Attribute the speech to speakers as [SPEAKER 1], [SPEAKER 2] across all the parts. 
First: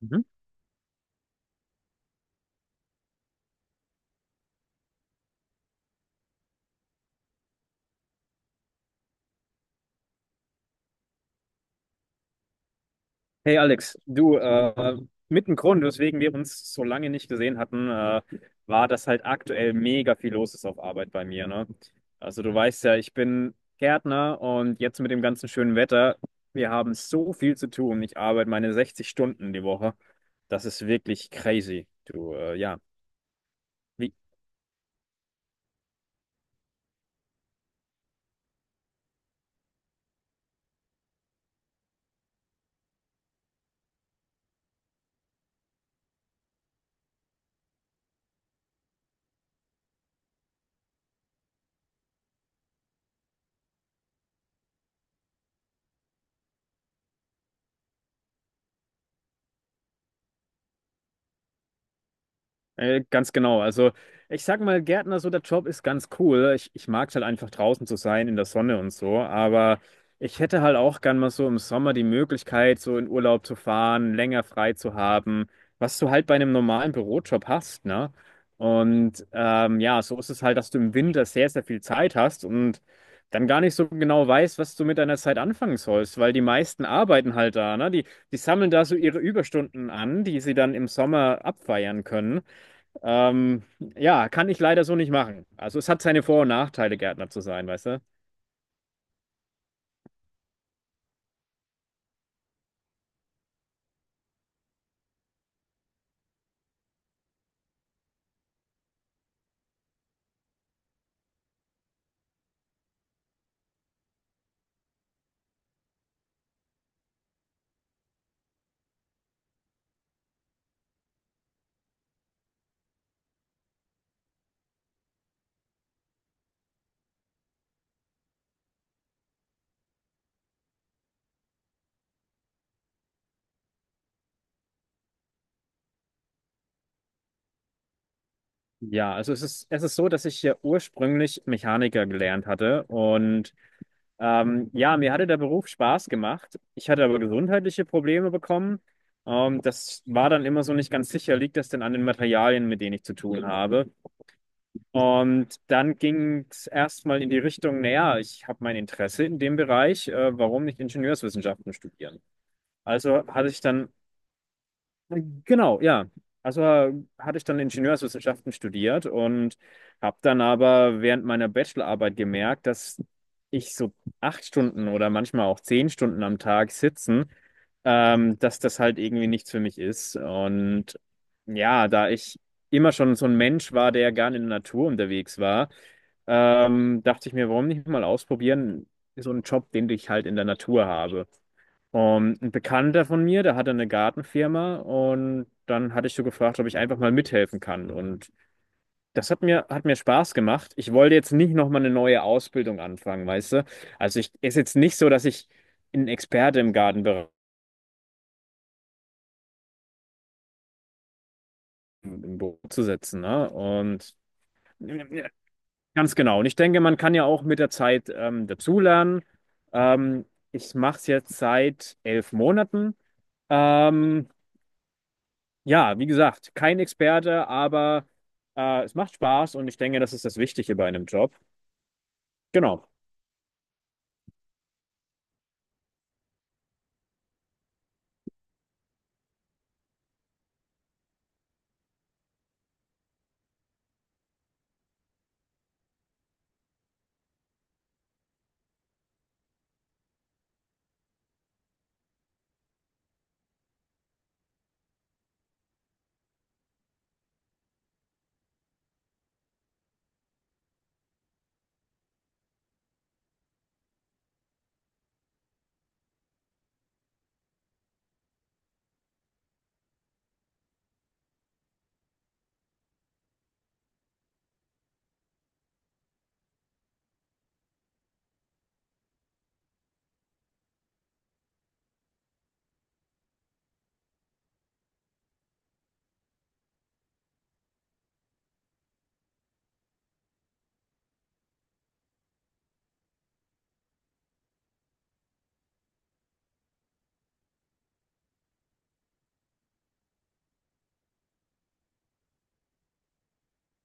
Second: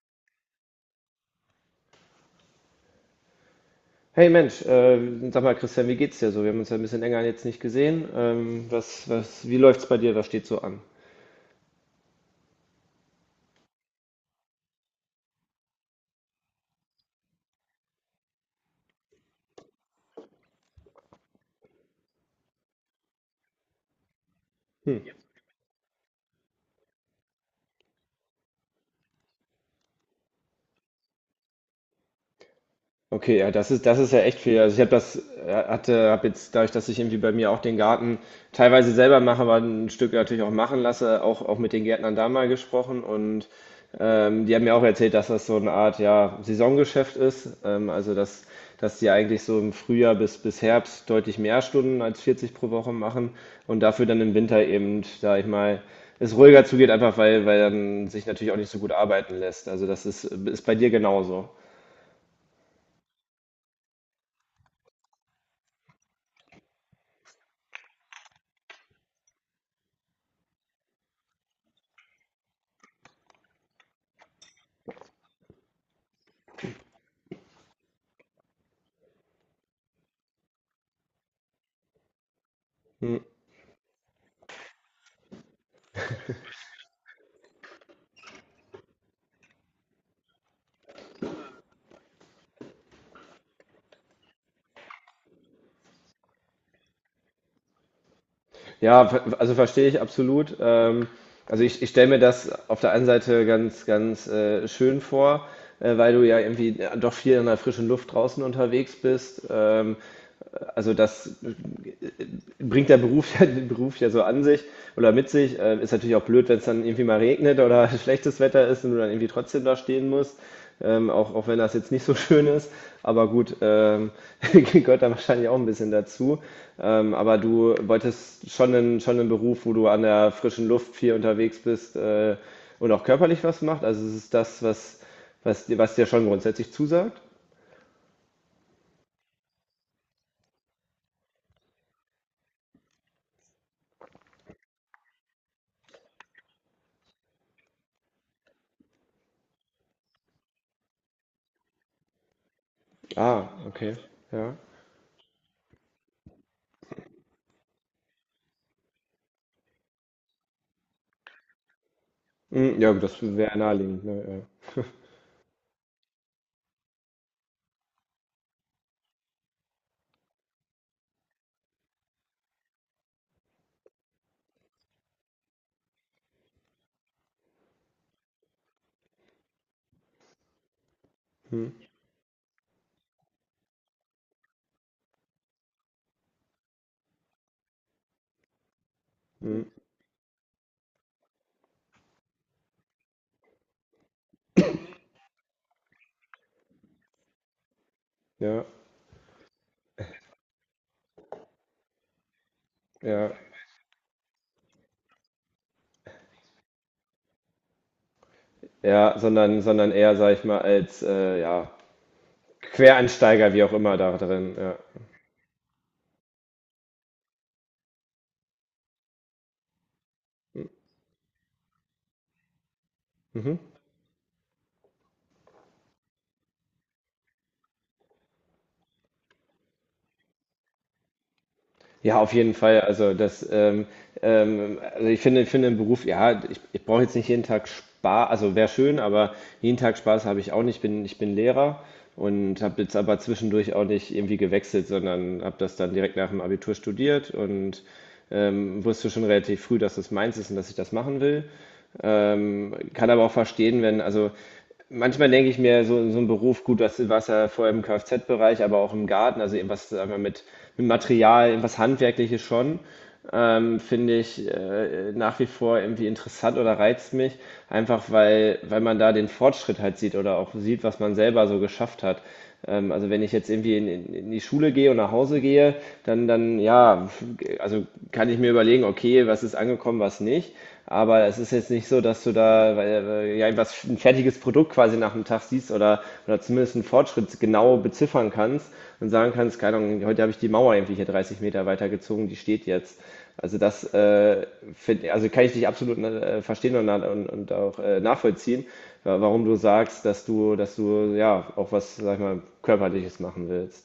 [SPEAKER 1] Mhm.
[SPEAKER 2] Hey Mensch, sag mal Christian, wie geht's dir so? Wir haben uns ja ein bisschen länger jetzt nicht gesehen. Wie läuft's bei dir? Was steht so an?
[SPEAKER 1] Hey Alex, du, mit dem Grund, weswegen wir uns so lange nicht gesehen hatten, war, dass halt aktuell mega viel los ist auf Arbeit bei mir, ne? Also du weißt ja, ich bin Gärtner und jetzt mit
[SPEAKER 2] Hm.
[SPEAKER 1] dem ganzen schönen Wetter, wir haben so viel zu tun. Ich arbeite meine 60 Stunden die Woche. Das ist wirklich crazy. Du, ja.
[SPEAKER 2] Okay, ja, das ist
[SPEAKER 1] Wie,
[SPEAKER 2] ja echt viel. Also ich habe jetzt dadurch, dass ich irgendwie bei mir auch den Garten teilweise selber mache, aber ein Stück natürlich auch machen lasse, auch, auch mit den Gärtnern da mal gesprochen und die haben mir auch erzählt, dass das so eine Art, ja, Saisongeschäft ist. Also dass die eigentlich so im Frühjahr bis Herbst deutlich mehr Stunden als 40 pro Woche machen und dafür dann im Winter eben, sag ich mal, es ruhiger zugeht, einfach weil dann sich natürlich auch nicht so gut arbeiten lässt. Also das ist, ist bei dir genauso.
[SPEAKER 1] Ganz genau. Also ich sag mal, Gärtner, so der Job ist ganz cool. Ich mag es halt einfach draußen zu sein, in der Sonne und so. Aber ich hätte halt auch gern mal so im Sommer die Möglichkeit, so in Urlaub zu fahren, länger frei zu haben, was du halt bei einem normalen Bürojob hast, ne? Und ja, so ist es halt, dass du im Winter sehr, sehr viel Zeit hast und dann gar nicht so genau weißt, was du mit deiner Zeit anfangen sollst, weil die meisten arbeiten halt da, ne? Die sammeln da so ihre Überstunden an, die sie dann im Sommer abfeiern können. Ähm, ja, kann ich leider so nicht machen. Also es hat seine Vor- und Nachteile, Gärtner zu sein, weißt du?
[SPEAKER 2] Also verstehe ich absolut. Ich stelle mir das auf der einen Seite ganz, ganz schön vor, weil du ja irgendwie doch viel in der frischen Luft draußen unterwegs bist. Also das bringt der Beruf, der Beruf ja so an sich oder mit sich. Ist natürlich auch blöd, wenn es dann irgendwie mal regnet oder schlechtes Wetter ist und du dann irgendwie trotzdem da stehen musst. Auch, auch wenn das jetzt nicht so schön ist. Aber gut, gehört da wahrscheinlich auch ein bisschen dazu. Aber du wolltest schon einen Beruf, wo du an der frischen Luft viel unterwegs bist und auch körperlich was macht. Also es ist das, was, was dir schon grundsätzlich zusagt.
[SPEAKER 1] Ja, also es ist so, dass ich ja ursprünglich Mechaniker gelernt hatte und ja, mir hatte der Beruf Spaß gemacht. Ich hatte aber gesundheitliche Probleme bekommen. Das war dann immer so nicht ganz sicher, liegt das denn an den Materialien, mit denen ich zu tun
[SPEAKER 2] Ah,
[SPEAKER 1] habe?
[SPEAKER 2] okay. Ja.
[SPEAKER 1] Und dann ging es erstmal in die Richtung, naja, ich habe mein Interesse in dem Bereich, warum nicht Ingenieurswissenschaften studieren?
[SPEAKER 2] Hm, ja, gut, das
[SPEAKER 1] Also hatte
[SPEAKER 2] wäre
[SPEAKER 1] ich dann
[SPEAKER 2] naheliegend. Ne? Ja.
[SPEAKER 1] Genau, ja. Also äh, hatte ich dann Ingenieurswissenschaften studiert und habe dann aber während meiner Bachelorarbeit gemerkt, dass ich so 8 Stunden oder manchmal auch 10 Stunden am Tag sitzen, dass das halt irgendwie nichts für mich ist. Und
[SPEAKER 2] Hm,
[SPEAKER 1] ja, da ich immer schon so ein Mensch war, der gerne in der Natur unterwegs war, dachte ich mir, warum nicht mal ausprobieren, so einen
[SPEAKER 2] hm.
[SPEAKER 1] Job, den ich halt in der Natur habe. Und ein Bekannter von mir, der hatte eine Gartenfirma und dann hatte ich so gefragt, ob ich einfach mal mithelfen kann. Und
[SPEAKER 2] Ja,
[SPEAKER 1] das hat mir Spaß gemacht. Ich wollte jetzt nicht nochmal eine neue Ausbildung anfangen,
[SPEAKER 2] ja,
[SPEAKER 1] weißt du? Also ich ist jetzt nicht so, dass ich ein Experte im Gartenbereich
[SPEAKER 2] ja, sondern eher, sag ich mal, als ja,
[SPEAKER 1] im Büro zu setzen, ne?
[SPEAKER 2] Quereinsteiger, wie auch immer,
[SPEAKER 1] Und
[SPEAKER 2] da drin. Ja.
[SPEAKER 1] ganz genau. Und ich denke, man kann ja auch mit der Zeit dazulernen. Ähm, ich mache es jetzt seit 11 Monaten.
[SPEAKER 2] Mhm.
[SPEAKER 1] Ähm, Ja, wie gesagt, kein Experte, aber es macht Spaß und ich denke, das ist das Wichtige bei einem Job.
[SPEAKER 2] Ja, auf jeden Fall.
[SPEAKER 1] Genau.
[SPEAKER 2] Also das, ich finde den Beruf, ja, ich brauche jetzt nicht jeden Tag Spaß, also wäre schön, aber jeden Tag Spaß habe ich auch nicht. Ich bin Lehrer und habe jetzt aber zwischendurch auch nicht irgendwie gewechselt, sondern habe das dann direkt nach dem Abitur studiert und wusste schon relativ früh, dass das meins ist und dass ich das machen will. Kann aber auch verstehen, wenn, also manchmal denke ich mir, so, so ein Beruf, gut, das war es ja vorher im Kfz-Bereich, aber auch im Garten, also irgendwas, sagen wir, mit Material, irgendwas Handwerkliches schon finde ich nach wie vor irgendwie interessant oder reizt mich, einfach weil man da den Fortschritt halt sieht oder auch sieht, was man selber so geschafft hat. Also wenn ich jetzt irgendwie in die Schule gehe und nach Hause gehe, dann, dann ja, also kann ich mir überlegen, okay, was ist angekommen, was nicht. Aber es ist jetzt nicht so, dass du da, weil, ja, ein, was ein fertiges Produkt quasi nach dem Tag siehst oder zumindest einen Fortschritt genau beziffern kannst und sagen kannst, keine Ahnung, heute habe ich die Mauer irgendwie hier 30 Meter weitergezogen, die steht jetzt. Also das also kann ich dich absolut verstehen und, und auch nachvollziehen, warum du sagst, dass du ja auch was, sag ich mal, Körperliches machen willst.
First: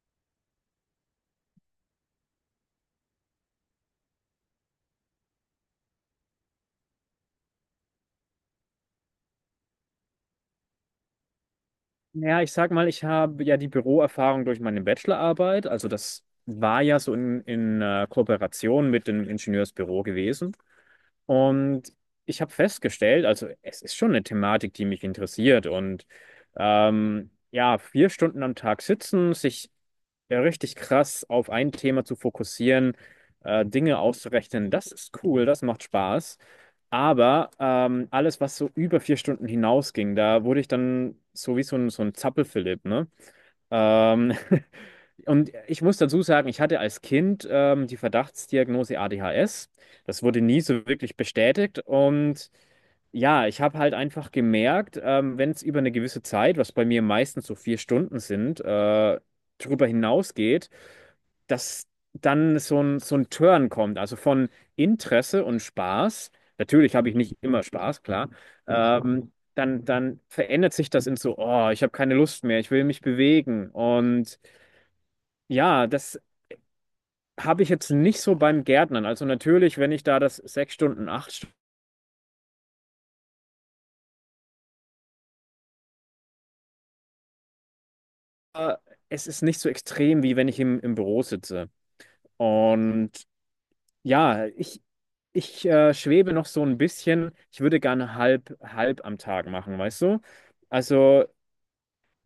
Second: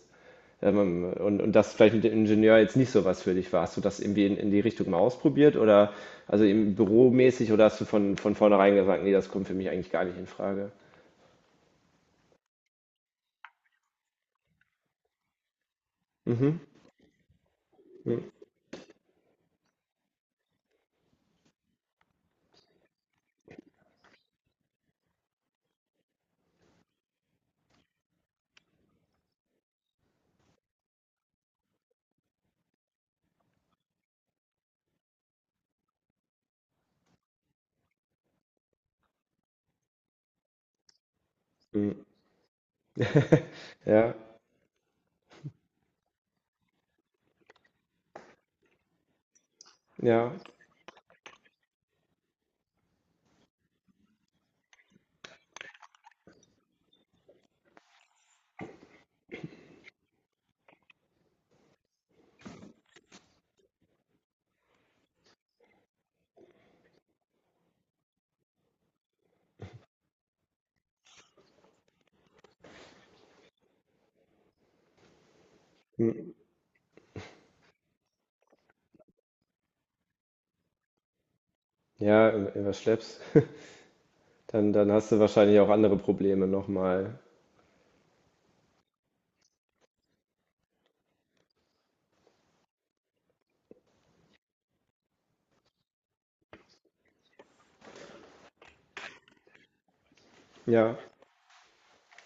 [SPEAKER 2] Und das vielleicht mit dem Ingenieur jetzt nicht so was für dich war. Hast du das irgendwie in die Richtung mal ausprobiert oder also im Büromäßig oder hast du von vornherein gesagt, nee, das kommt für mich eigentlich gar nicht in Frage?
[SPEAKER 1] Ja, ich sag mal, ich habe ja die Büroerfahrung durch meine Bachelorarbeit. Also das war ja so in Kooperation mit dem Ingenieursbüro gewesen. Und ich habe festgestellt, also es ist schon eine Thematik, die mich interessiert. Und ja, 4 Stunden am Tag sitzen, sich ja, richtig krass auf ein Thema zu fokussieren, Dinge auszurechnen, das ist cool, das macht Spaß. Aber alles, was so über 4 Stunden hinausging, da wurde ich dann so wie so ein, so
[SPEAKER 2] Hm.
[SPEAKER 1] ein Zappelphilipp, ne?
[SPEAKER 2] Ja,
[SPEAKER 1] Ähm, und ich muss dazu sagen, ich hatte als Kind die Verdachtsdiagnose ADHS. Das
[SPEAKER 2] ja,
[SPEAKER 1] wurde nie so wirklich bestätigt. Und ja, ich habe halt einfach gemerkt, wenn es über eine gewisse Zeit, was bei mir meistens so 4 Stunden sind, darüber hinausgeht, dass dann so ein Turn kommt. Also von Interesse und Spaß. Natürlich habe ich nicht immer Spaß, klar. Dann, dann verändert sich das in so, oh, ich habe keine Lust mehr, ich will mich bewegen. Und ja, das
[SPEAKER 2] hm.
[SPEAKER 1] habe ich jetzt nicht so beim Gärtnern. Also natürlich, wenn ich da das 6 Stunden, 8 Stunden,
[SPEAKER 2] Ja, was schleppst, dann, dann hast du wahrscheinlich auch andere Probleme nochmal.
[SPEAKER 1] es ist nicht so extrem, wie wenn ich im Büro sitze. Und ja, ich, ich schwebe noch so ein bisschen. Ich würde gerne halb, halb am Tag machen, weißt du?
[SPEAKER 2] Ja,
[SPEAKER 1] Also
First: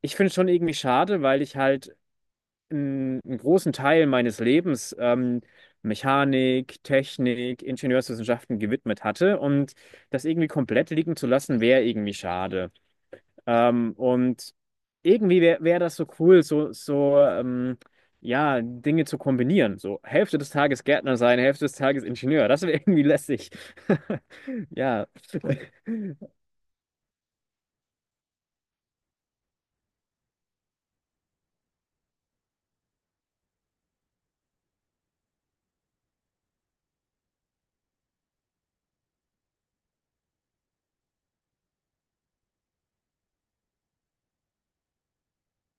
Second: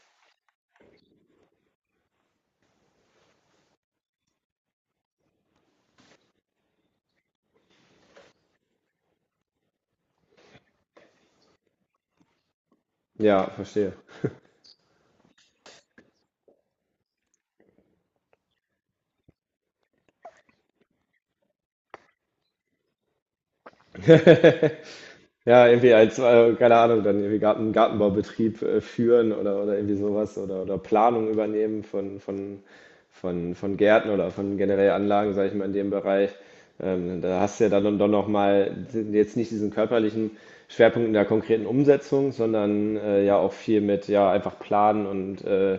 [SPEAKER 1] ich finde es schon irgendwie schade, weil ich halt einen großen Teil meines Lebens Mechanik, Technik, Ingenieurswissenschaften gewidmet hatte und das irgendwie komplett liegen zu lassen, wäre irgendwie schade.
[SPEAKER 2] ja, verstehe.
[SPEAKER 1] Und irgendwie wäre wär wär das so cool, so, so ja, Dinge zu kombinieren. So Hälfte des Tages Gärtner sein, Hälfte des Tages Ingenieur. Das wäre irgendwie lässig. Ja,
[SPEAKER 2] Ja, irgendwie als, keine Ahnung, dann irgendwie Garten, Gartenbaubetrieb führen oder irgendwie sowas oder Planung übernehmen von Gärten oder von generell Anlagen, sage ich mal, in dem Bereich. Da hast du ja dann doch nochmal jetzt nicht diesen körperlichen Schwerpunkt in der konkreten Umsetzung, sondern ja auch viel mit ja einfach planen und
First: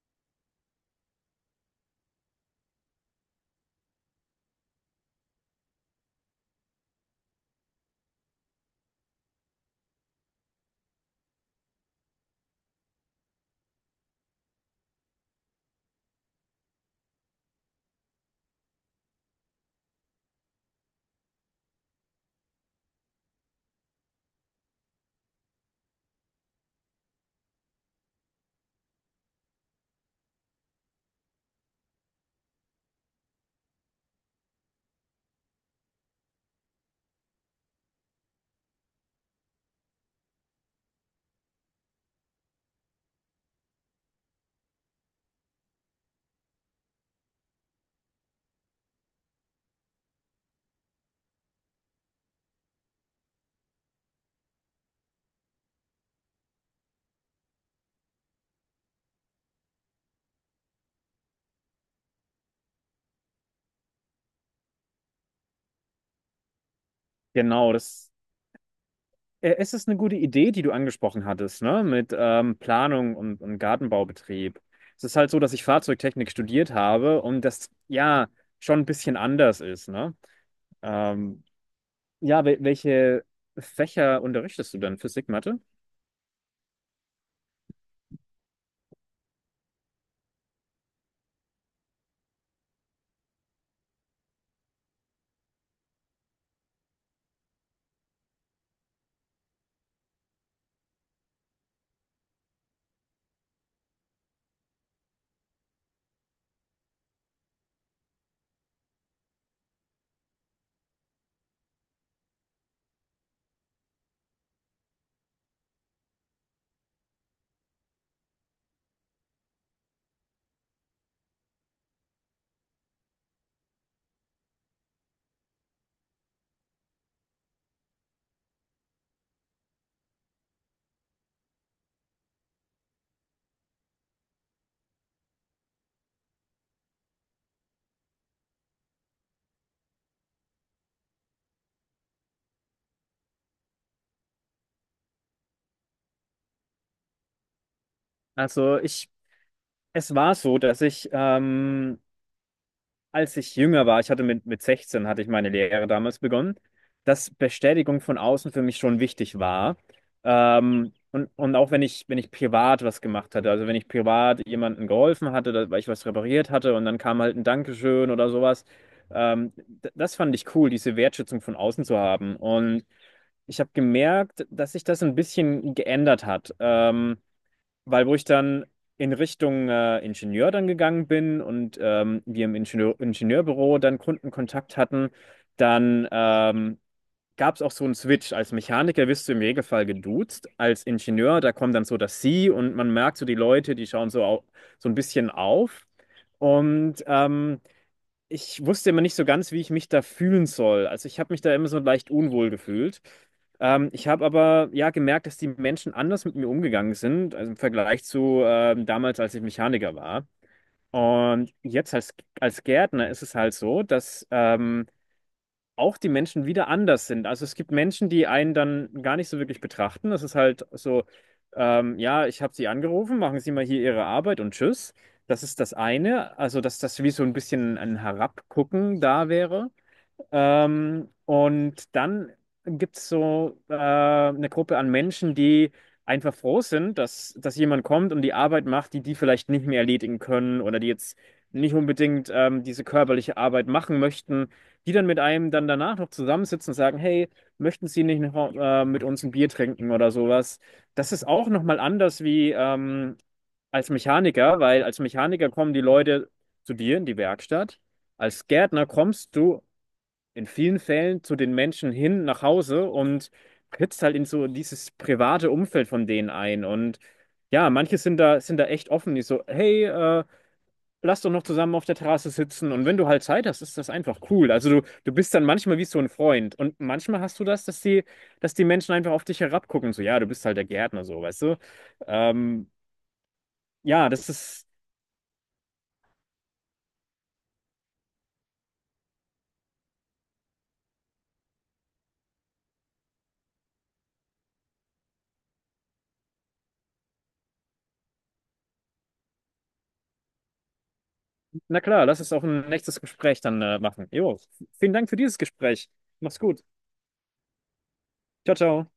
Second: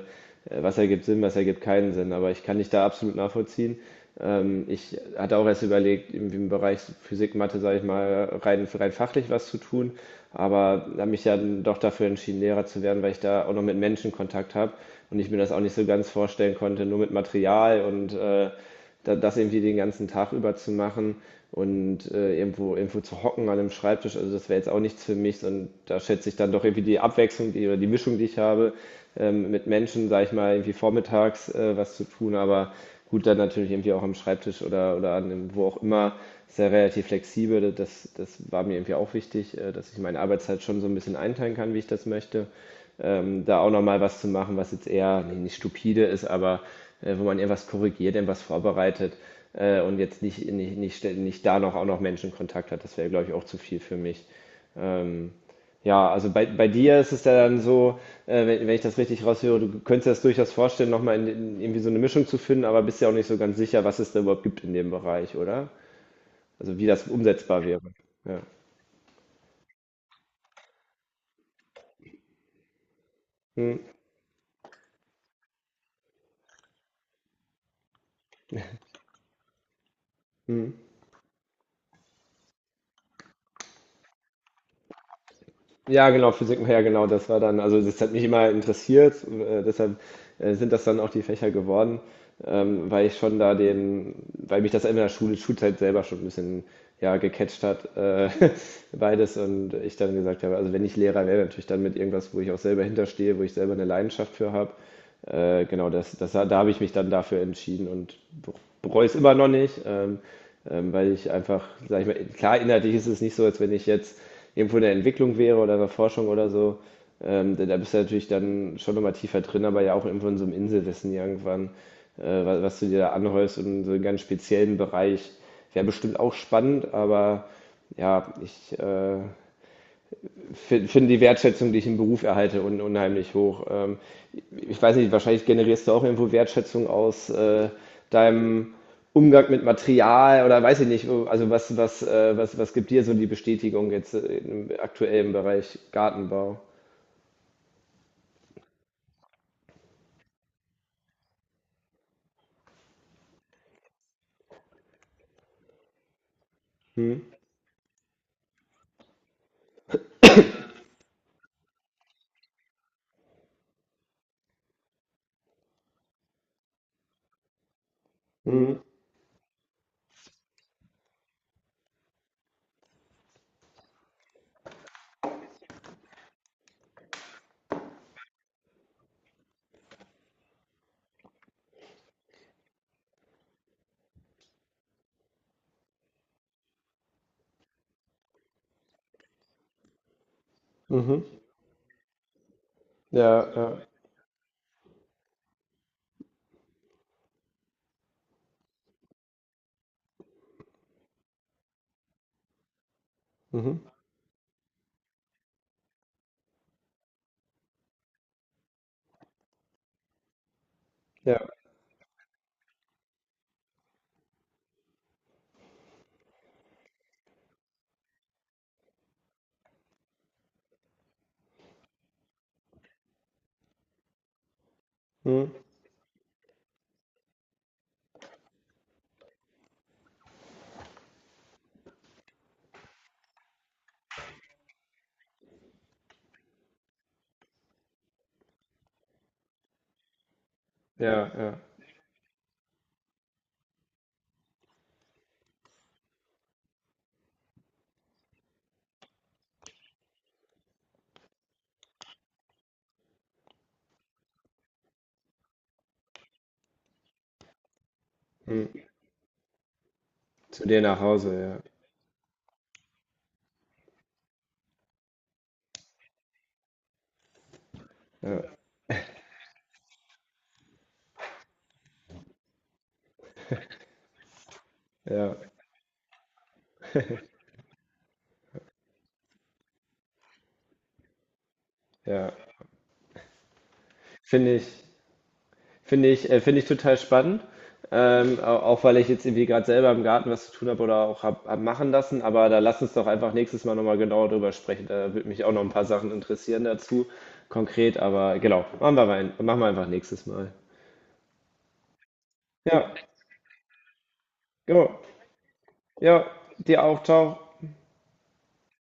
[SPEAKER 2] was ergibt Sinn, was ergibt keinen Sinn. Aber ich kann dich da absolut nachvollziehen. Ich hatte auch erst überlegt, irgendwie im Bereich Physik, Mathe, sage ich mal, rein fachlich was zu tun, aber habe mich ja dann doch dafür entschieden, Lehrer zu werden, weil ich da auch noch mit Menschen Kontakt habe und ich mir das auch nicht so ganz vorstellen konnte, nur mit Material und das irgendwie den ganzen Tag über zu machen und irgendwo zu hocken an einem Schreibtisch, also das wäre jetzt auch nichts für mich und da schätze ich dann doch irgendwie die Abwechslung die, oder die Mischung, die ich habe mit Menschen, sage ich mal, irgendwie vormittags was zu tun, aber gut, dann natürlich irgendwie auch am Schreibtisch oder an dem, wo auch immer, ist ja relativ flexibel, das, das war mir irgendwie auch wichtig, dass ich meine Arbeitszeit schon so ein bisschen einteilen kann, wie ich das möchte da auch nochmal was zu machen, was jetzt eher nee, nicht stupide ist, aber wo man eher was korrigiert, eher was vorbereitet und jetzt nicht da noch auch noch Menschenkontakt hat. Das wäre, glaube ich, auch zu viel für mich. Ähm, ja, also bei dir ist es ja dann so, wenn ich das richtig raushöre, du könntest dir das durchaus vorstellen, nochmal in irgendwie so eine Mischung zu finden, aber bist ja auch nicht so ganz sicher, was es da überhaupt gibt in dem Bereich, oder? Also wie das umsetzbar
[SPEAKER 1] genau.
[SPEAKER 2] wäre.
[SPEAKER 1] Das,
[SPEAKER 2] Ja.
[SPEAKER 1] es ist eine gute Idee, die du angesprochen hattest, ne? Mit Planung und
[SPEAKER 2] Hm,
[SPEAKER 1] Gartenbaubetrieb. Es ist halt so, dass ich Fahrzeugtechnik studiert habe und das ja schon ein bisschen anders ist, ne?
[SPEAKER 2] hm.
[SPEAKER 1] Ähm, ja, welche Fächer unterrichtest du denn? Physik, Mathe?
[SPEAKER 2] Ja, genau, Physik, ja, genau, das war dann, also das hat mich immer interessiert, deshalb sind das dann auch die Fächer geworden, weil ich schon da den, weil mich das in der Schulzeit selber schon ein bisschen, ja, gecatcht hat, beides und ich dann gesagt habe, also wenn ich Lehrer wäre, natürlich dann mit irgendwas, wo ich auch selber hinterstehe, wo ich selber eine Leidenschaft für habe genau, das, das, da habe ich mich dann dafür entschieden und bereue es immer noch nicht, weil ich einfach, sag ich mal, klar, inhaltlich ist es nicht so, als wenn ich jetzt irgendwo in der Entwicklung wäre oder in der Forschung oder so. Da, da bist du natürlich dann schon nochmal tiefer drin, aber ja auch irgendwo in so einem Inselwissen irgendwann, was du dir da anhäufst und so einen ganz speziellen Bereich. Wäre bestimmt auch spannend, aber ja, ich finde die Wertschätzung, die ich im Beruf erhalte, un unheimlich hoch. Ich weiß nicht, wahrscheinlich generierst du auch irgendwo Wertschätzung aus deinem Umgang mit Material oder weiß ich nicht, also was gibt dir so die Bestätigung jetzt im aktuellen Bereich Gartenbau?
[SPEAKER 1] Also ich es war so, dass ich, als ich jünger war, ich hatte mit 16, hatte ich meine Lehre damals begonnen,
[SPEAKER 2] Hm?
[SPEAKER 1] dass Bestätigung von außen für mich schon wichtig war. Und auch wenn ich, wenn ich privat was gemacht hatte, also wenn ich privat jemandem geholfen hatte, weil ich was repariert hatte und dann kam halt ein Dankeschön oder sowas,
[SPEAKER 2] Mhm.
[SPEAKER 1] das fand ich cool, diese Wertschätzung von außen zu haben. Und ich habe gemerkt, dass sich das ein bisschen geändert hat. Weil wo ich dann in Richtung Ingenieur dann gegangen bin und wir im Ingenieurbüro dann Kundenkontakt hatten, dann gab es auch so einen Switch. Als Mechaniker wirst du im Regelfall geduzt, als
[SPEAKER 2] Mhm.
[SPEAKER 1] Ingenieur, da kommt dann so das Sie und man merkt so die
[SPEAKER 2] Ja, ja.
[SPEAKER 1] Leute, die schauen so, au so ein bisschen auf. Und ich wusste immer nicht so ganz, wie ich mich da fühlen soll. Also ich habe mich da immer so leicht unwohl gefühlt.
[SPEAKER 2] Mhm.
[SPEAKER 1] Ich habe aber ja gemerkt, dass die Menschen anders mit mir umgegangen sind, also im Vergleich zu damals, als ich Mechaniker war.
[SPEAKER 2] Ja.
[SPEAKER 1] Und jetzt als, als Gärtner ist es halt so, dass auch die Menschen wieder anders sind. Also es gibt Menschen, die einen dann gar nicht so wirklich betrachten. Das ist halt so, ja, ich habe Sie angerufen, machen Sie mal hier Ihre Arbeit und tschüss. Das
[SPEAKER 2] Mhm.
[SPEAKER 1] ist das eine. Also, dass das wie so ein bisschen ein Herabgucken da wäre. Und dann gibt es so eine Gruppe an Menschen, die einfach froh sind, dass jemand kommt und die Arbeit macht, die die vielleicht nicht mehr erledigen können oder die jetzt
[SPEAKER 2] Ja, ja.
[SPEAKER 1] nicht unbedingt diese körperliche Arbeit machen möchten, die dann mit einem dann danach noch zusammensitzen und sagen, hey, möchten Sie nicht noch mit uns ein Bier trinken oder sowas? Das ist auch nochmal anders wie als Mechaniker, weil als Mechaniker kommen die Leute zu dir in die Werkstatt. Als
[SPEAKER 2] Mhm.
[SPEAKER 1] Gärtner kommst du in
[SPEAKER 2] Zu
[SPEAKER 1] vielen
[SPEAKER 2] dir nach
[SPEAKER 1] Fällen zu den
[SPEAKER 2] Hause,
[SPEAKER 1] Menschen hin nach Hause und trittst halt in so dieses private Umfeld von denen ein. Und ja, manche sind
[SPEAKER 2] ja. Ja,
[SPEAKER 1] sind da echt offen, die so, hey, lass doch noch zusammen auf der Terrasse sitzen. Und wenn du halt Zeit hast, ist das einfach cool. Also du bist
[SPEAKER 2] ja,
[SPEAKER 1] dann manchmal wie so ein Freund. Und manchmal hast du das, dass die Menschen einfach auf dich herabgucken. So, ja, du bist halt der Gärtner, so, weißt du?
[SPEAKER 2] ja.
[SPEAKER 1] Ähm, ja, das
[SPEAKER 2] Finde
[SPEAKER 1] ist,
[SPEAKER 2] ich. Finde ich total spannend. Auch weil ich jetzt irgendwie gerade selber im Garten was zu tun habe oder auch hab machen lassen. Aber da lass uns doch einfach nächstes Mal nochmal genauer drüber sprechen. Da würde mich auch noch ein paar Sachen interessieren dazu, konkret. Aber genau, machen wir einfach nächstes Mal.
[SPEAKER 1] na klar, lass es auch ein
[SPEAKER 2] Ja,
[SPEAKER 1] nächstes Gespräch dann machen. Jo, vielen
[SPEAKER 2] genau.
[SPEAKER 1] Dank für dieses Gespräch.
[SPEAKER 2] Ja,
[SPEAKER 1] Mach's gut.
[SPEAKER 2] dir auch. Ciao.
[SPEAKER 1] Ciao, ciao.